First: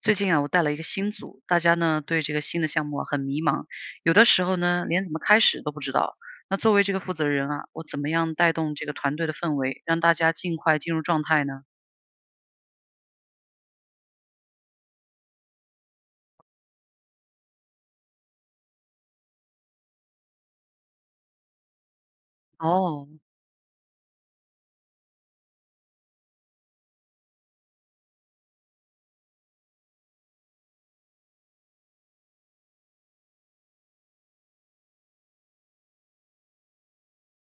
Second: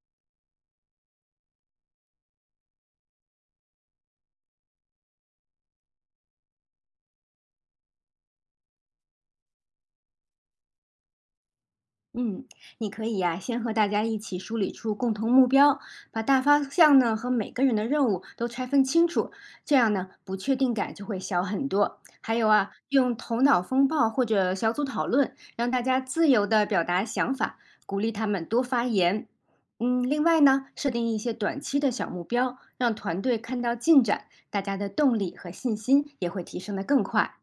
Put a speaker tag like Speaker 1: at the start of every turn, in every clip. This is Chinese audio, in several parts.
Speaker 1: 最近啊，我带了一个新组，大家呢对这个新的项目啊很迷茫，有的时候呢连怎么开始都不知道。那作为这个负责人啊，我怎么样带动这个团队的氛围，让大家尽快进入状态呢？
Speaker 2: 嗯，你可以呀、先和大家一起梳理出共同目标，把大方向呢和每个人的任务都拆分清楚，这样呢不确定感就会小很多。还有啊，
Speaker 1: 哦，
Speaker 2: 用头脑风暴或者小组讨论，让大家自由的表达想法，鼓励他们多发言。另外呢，设定一些短期的小目标，让团队看到进展，大家的动力和信心也会提升得更快。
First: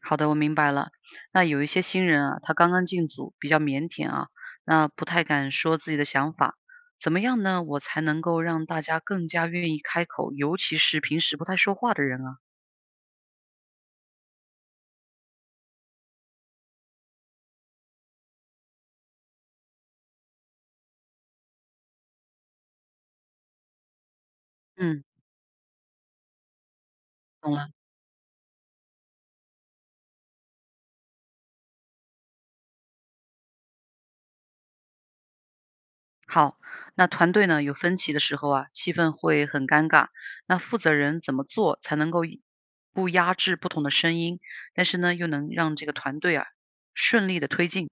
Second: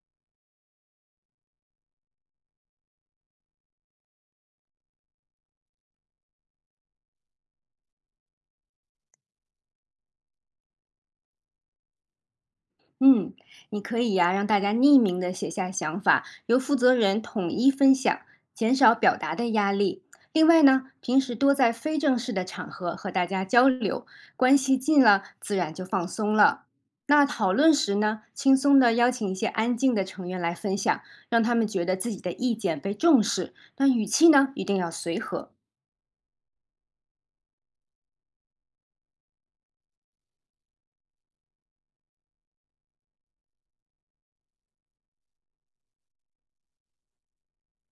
Speaker 1: 好的，我明白了。那有一些新人啊，他刚刚进组，比较腼腆啊，那不太敢说自己的想法。怎么样呢？我才能够让大家更加愿意开口，尤其是平时不太说话的人啊。
Speaker 2: 嗯，你可以呀、让大家匿名的写下想法，由负责人统一分享，减少表达的压力。另外呢，平时多在非正式的场合和大家交流，关系
Speaker 1: 嗯，
Speaker 2: 近了，自然就放松了。那
Speaker 1: 懂
Speaker 2: 讨
Speaker 1: 了。
Speaker 2: 论时呢，轻松的邀请一些安静的成员来分享，让他们觉得自己的意见被重视。那语气呢，一定要随和。
Speaker 1: 好，那团队呢有分歧的时候啊，气氛会很尴尬。那负责人怎么做才能够一不压制不同的声音，但是呢又能让这个团队啊顺利的推进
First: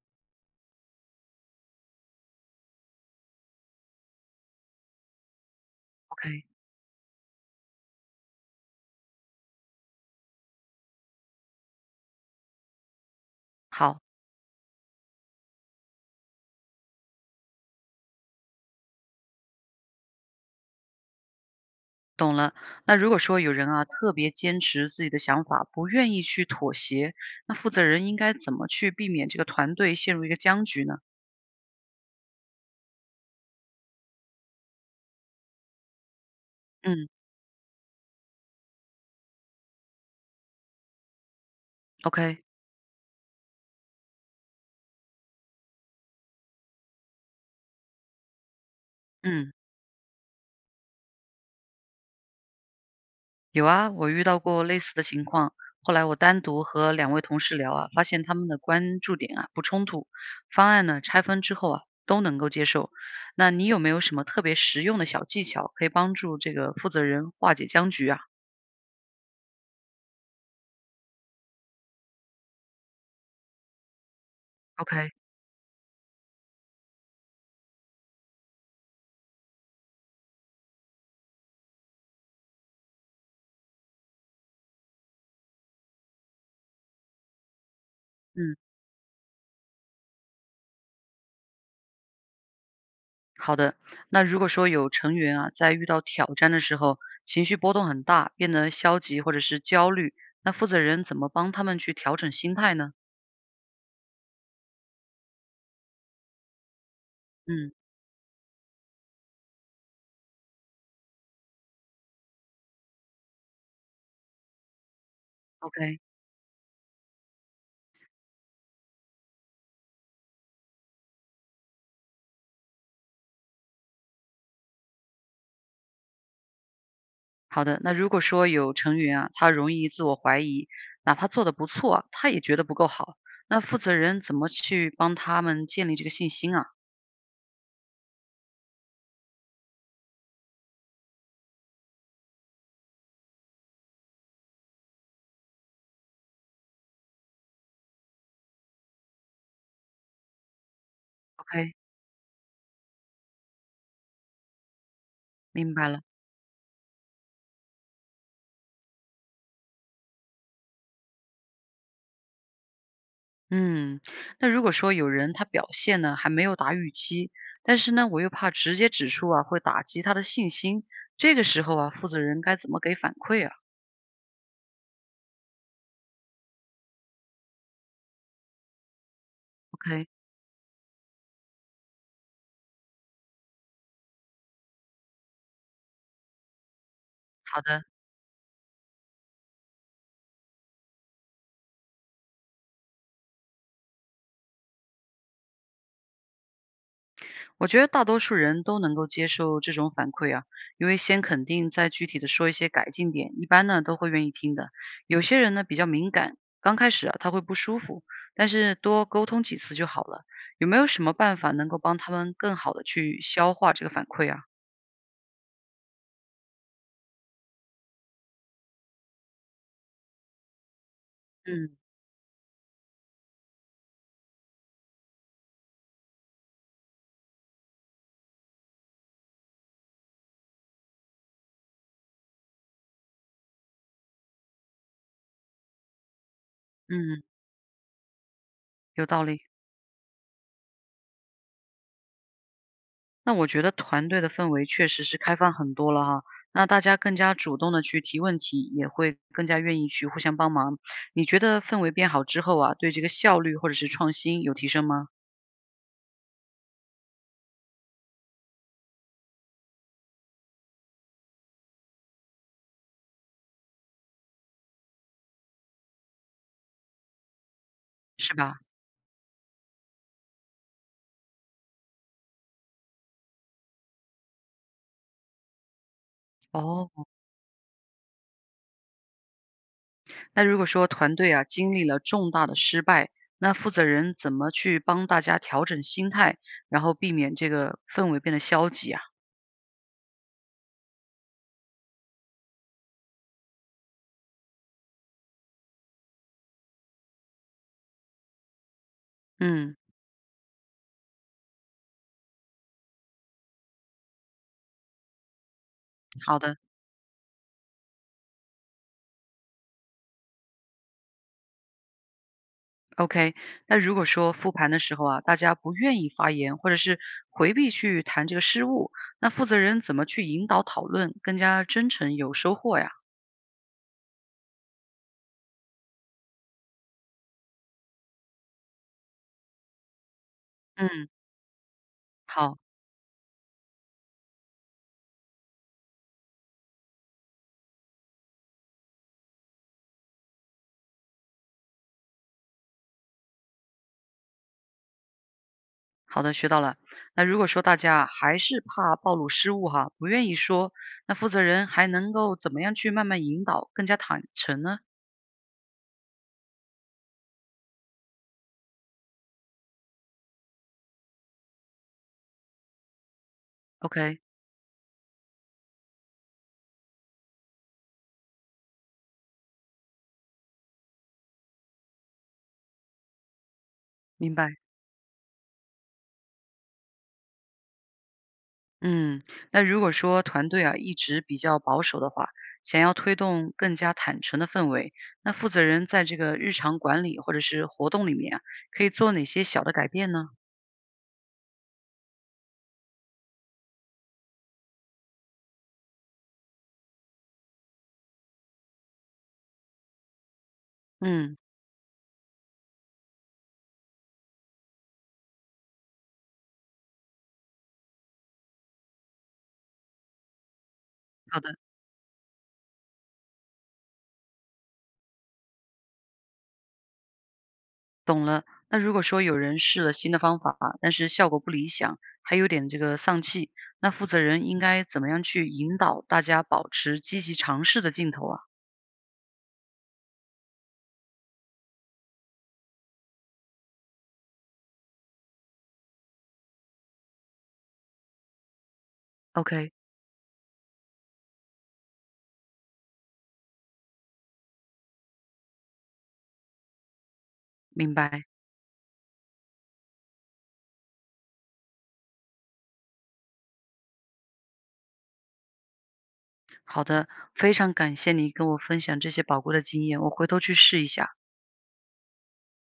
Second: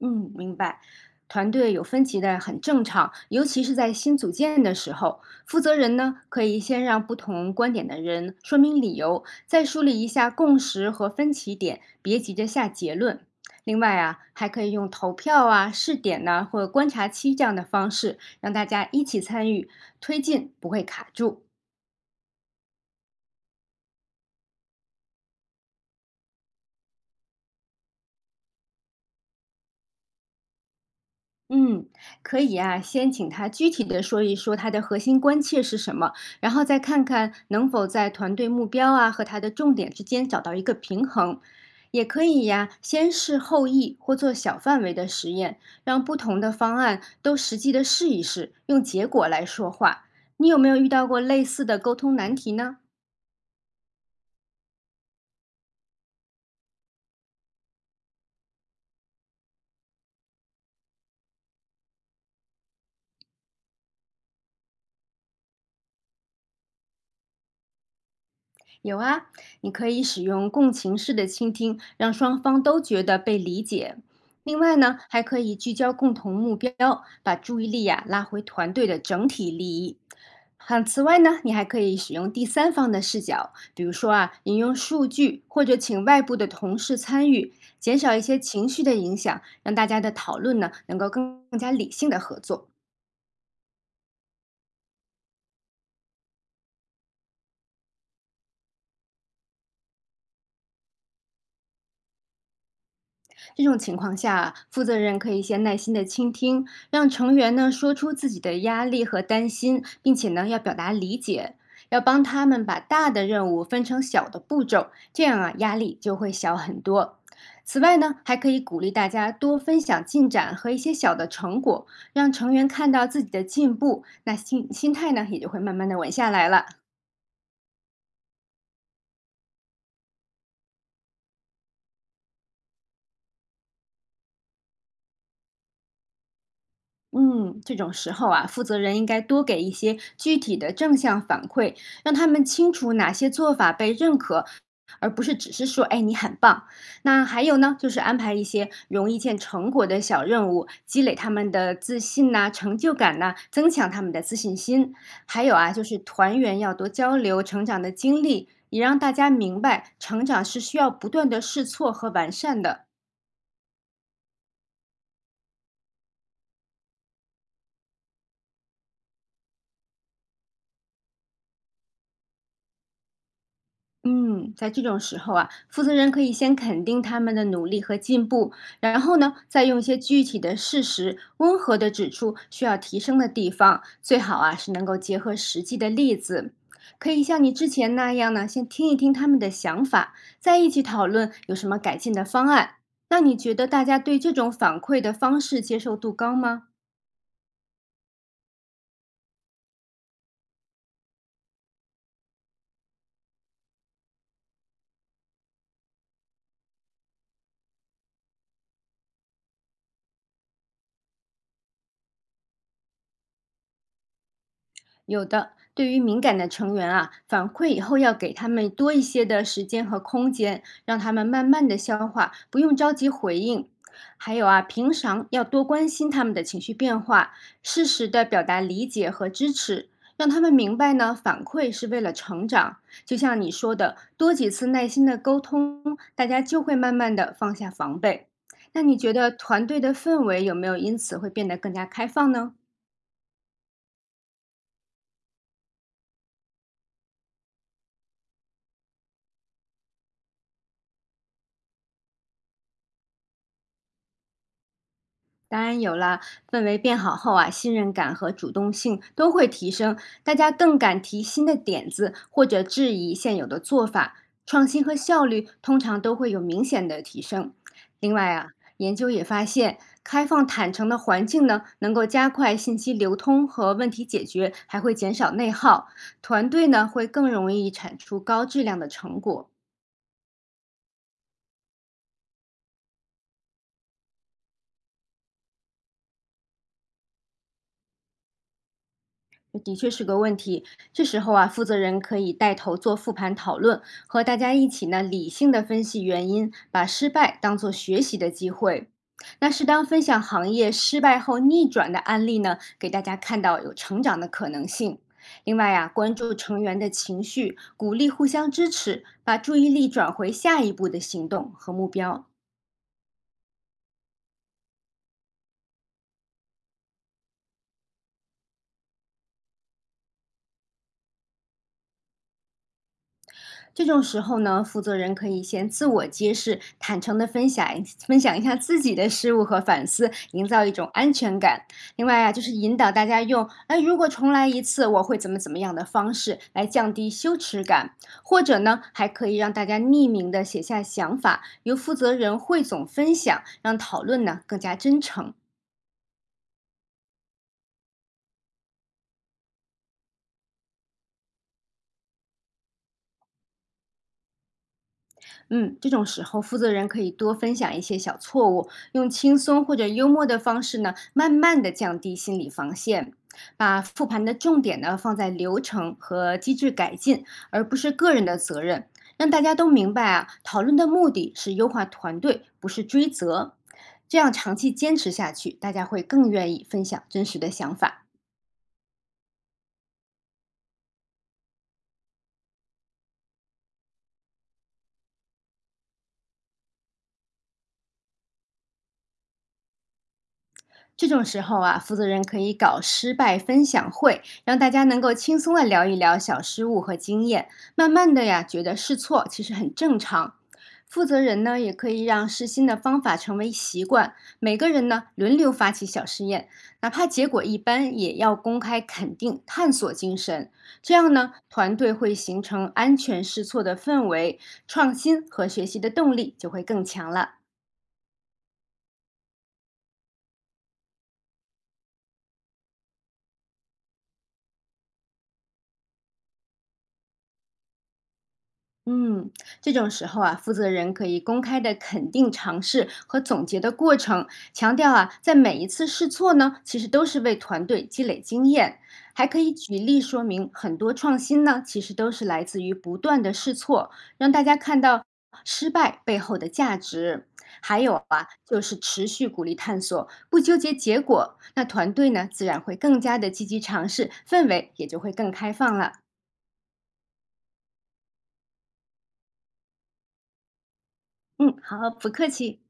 Speaker 2: 嗯，明白。团队有分歧的很正常，尤其是在新组建的时候，负责人呢可
Speaker 1: ？OK，
Speaker 2: 以先让不同观点的人说明理由，再梳理一下共识和分歧点，别急着下结论。另外
Speaker 1: 好，
Speaker 2: 啊，还可以用投票啊、试点呐、或观察期这样的方式，让大家一起参与，推进不会卡住。
Speaker 1: 懂了。那如果说有人啊特别坚持自己的想法，不愿意去妥协，那负责人应该怎么去避免这个团队陷入一个僵局呢？
Speaker 2: 嗯，可以啊，先请他具体的说一说他的核心关切是什么，然后再看
Speaker 1: 嗯
Speaker 2: 看能否在团队目标啊和他的重点之间找到一个平衡。也可
Speaker 1: ，OK，
Speaker 2: 以呀，先试后议或做小范围的实验，让不同的方案都实际的试一试，用结果来
Speaker 1: 嗯。
Speaker 2: 说话。你有没有遇到过类似的沟通难题呢？
Speaker 1: 有啊，我遇到过类似的情况。后来我单独和两位同事聊啊，发现他们的关注点啊不冲突，方案呢拆分之后啊都能够接受。那你有没有什么特别实用的小技巧，可以帮助这个负责人化解僵局啊
Speaker 2: 有啊，你可以使用共情式的倾听，让双方都觉得被理解。另外呢，
Speaker 1: ？OK，
Speaker 2: 还可以聚焦共同目标，把注意力呀、拉回团队的整体利益。好，此外呢，你还可以使用第三方的视角，比如说啊，引用数据或者请外部的同事参与，减少一些
Speaker 1: 嗯，
Speaker 2: 情绪的影响，让大家的讨论呢能够更加理性的合作。
Speaker 1: 好的。那如果说有成员啊在遇到挑战的时候，情绪波动很大，变得消极或者是焦虑，那负责人怎么帮他们去调整心态呢？
Speaker 2: 这种情况下，负责人可以先耐心的倾听，让成员呢
Speaker 1: 嗯
Speaker 2: 说出自己的压力和担心，并且呢要表达理解，要帮他们把大的任务分成小的步骤，这样啊压
Speaker 1: ，OK。
Speaker 2: 力就会小很多。此外呢，还可以鼓励大家多分享进展和一些小的成果，让成员看到自己的进步，那心态呢也就会慢慢的稳下来了。
Speaker 1: 好的，那如果说有成员啊，他容易自我怀疑，哪怕做得不错，他也觉得不够好，那负责人怎么去帮他们建立这个信心啊
Speaker 2: 嗯，这种时候啊，负责人应该多给一些具体的正向反馈，让他们清楚哪些做法被认可，而不是只是说“哎，你很棒”。那还有呢，就是安排一些容易见成果的小任务，积累他们
Speaker 1: ？OK，
Speaker 2: 的自信呐、成就感呐、增强他们的自信心。还有啊，
Speaker 1: 明
Speaker 2: 就
Speaker 1: 白
Speaker 2: 是
Speaker 1: 了。
Speaker 2: 团员要多交流成长的经历，也让大家明白成长是需要不断的试错和完善的。
Speaker 1: 嗯，那如果说有人他表现呢还没有达预期，但是呢我又怕直接指出啊会打击他的信心，这个时候啊负责人该怎么给反馈啊
Speaker 2: 嗯，在这种时候啊，负责人可以先肯定他们的努力和进步，然后呢，再用一些
Speaker 1: ？OK，
Speaker 2: 具体的事实，温和的指出需要提升的地方，最好啊是能够结合实际的例子。可以像你
Speaker 1: 好
Speaker 2: 之
Speaker 1: 的。
Speaker 2: 前那样呢，先听一听他们的想法，再一起讨论有什么改进的方案。那你觉得大家对这种反馈的方式接受度高吗？
Speaker 1: 我觉得大多数人都能够接受这种反馈啊，因为先肯定，再具体的说一些改进点，一般呢都会愿意听的。有些人呢比较敏感，刚开始啊他会不舒服，但是多沟通几次就好了。有没有什么办法能够帮他们更好的去消化这个反馈啊？
Speaker 2: 有的，对于敏感的成员啊，反馈以后要给他们多一些的时间和空间，让他们慢慢
Speaker 1: 嗯
Speaker 2: 的消化，不用着急回应。还有啊，平常要多关心他们的情绪变化，适时的表达理解和支持，让他们明白呢，反馈是为了成长。就像你说的，多几次耐心的沟通，大家就会慢慢
Speaker 1: 嗯，
Speaker 2: 的放下防备。那你
Speaker 1: 有
Speaker 2: 觉
Speaker 1: 道
Speaker 2: 得
Speaker 1: 理。
Speaker 2: 团队的氛围有没有因此会变得更加开放呢？
Speaker 1: 那我觉得团队的氛围确实是开放很多了哈，那大家更加主动的去提问题，也会更加愿意去互相帮忙。你觉得氛围变好之后啊，对这个效率或者是创新有提升吗？
Speaker 2: 当然有啦，氛围变好后啊，信任感和主动性都会提升，大家更敢提新的点子或者质疑现有的做法，创新和效率通常都会有明显的提升。另外
Speaker 1: 是
Speaker 2: 啊，
Speaker 1: 吧？
Speaker 2: 研究也发现，开放坦诚的环境呢，能够加快信息流通和问题解决，还会减少内耗，团队
Speaker 1: 哦，
Speaker 2: 呢会更容易产出高质量的成果。
Speaker 1: 那如果说团队啊经历了重大的失败，那负责人怎么去帮大家调整心态，然后避免这个氛围变得消极啊？
Speaker 2: 的确是个问题。这时候啊，负责人可以带头做复盘讨论，和大家一起呢理性的分析原因，把失败当做学习的机会。那适
Speaker 1: 嗯，
Speaker 2: 当分享行业失败后逆转的案例呢，给大家看到有成长的可能性。另外啊，关注
Speaker 1: 好的。
Speaker 2: 成员的情绪，鼓励互相支持，把注意力转回下一步的行动和目标。
Speaker 1: OK，那如果说复盘的时候啊，大家不愿意发言，或者是回避去谈这个失误，那负责人怎么去引导讨论，更加真诚有收获呀？
Speaker 2: 这种时候呢，负责人可以先自我揭示，坦诚的分享一下自己的失误和反思，营造一种
Speaker 1: 嗯，
Speaker 2: 安全感。另外啊，就是
Speaker 1: 好
Speaker 2: 引导大家用“哎，如果重来一次，我会怎么怎么样的”方式来降低羞耻感，或者呢，还可以让大家匿名的写下想法，由负责人汇总分享，让讨论呢更加真诚。
Speaker 1: 好的，学到了。那如果说大家还是怕暴露失误哈，不愿意说，那负责人还能够怎么样去慢慢引导，更加坦诚呢
Speaker 2: 嗯，这种时候，负责人可以多分享一些小错误，用轻松或者幽默的方式呢，慢慢的降低心理防线，把复
Speaker 1: ？OK，
Speaker 2: 盘的重点呢放在流程和机制改进，而不是个人的责任，让大家都明白啊，讨论的目的是优化团队，不是追责。这样
Speaker 1: 明
Speaker 2: 长
Speaker 1: 白。
Speaker 2: 期坚持下去，大家会更愿意分享真实的想法。
Speaker 1: 嗯，那如果说团队啊一直比较保守的话，想要推动更加坦诚的氛围，那负责人在这个日常管理或者是活动里面啊，可以做哪些小的改变呢？
Speaker 2: 这种时候啊，负责人可以搞失败分享会，让大家能够轻松的聊一聊小失误和经验。慢慢的呀，觉得试错其实很正常。负责
Speaker 1: 嗯，
Speaker 2: 人呢，也可以让试新的方法成为习惯，每个人呢轮流发起小试验，哪怕结果一般，也要公开肯定探索精神。这样呢，
Speaker 1: 好的，
Speaker 2: 团队会形成安全试错的氛围，创新和学习的动力就会更强了。
Speaker 1: 懂了。那如果说有人试了新的方法，但是效果不理想，还有点这个丧气，那负责人应该怎么样去引导大家保持积极尝试的劲头啊
Speaker 2: 嗯，这种时候啊，负责人可以公开的肯定尝试和总结的过程，强调啊，在每一次试错呢，其实都是为团队积累经验，还可以
Speaker 1: ？OK，
Speaker 2: 举例说明，很多创新呢，其实都是来自于不断的试错，让大家看到失败背后的价值。还
Speaker 1: 明
Speaker 2: 有
Speaker 1: 白。
Speaker 2: 啊，就是持续鼓励探索，不纠结结果，那团队呢，自然会更加的积极尝试，氛围也就会更开放了。
Speaker 1: 好的，非常感谢你跟我分享这些宝贵的经验，我回头去试一下。
Speaker 2: 嗯，好，不客气。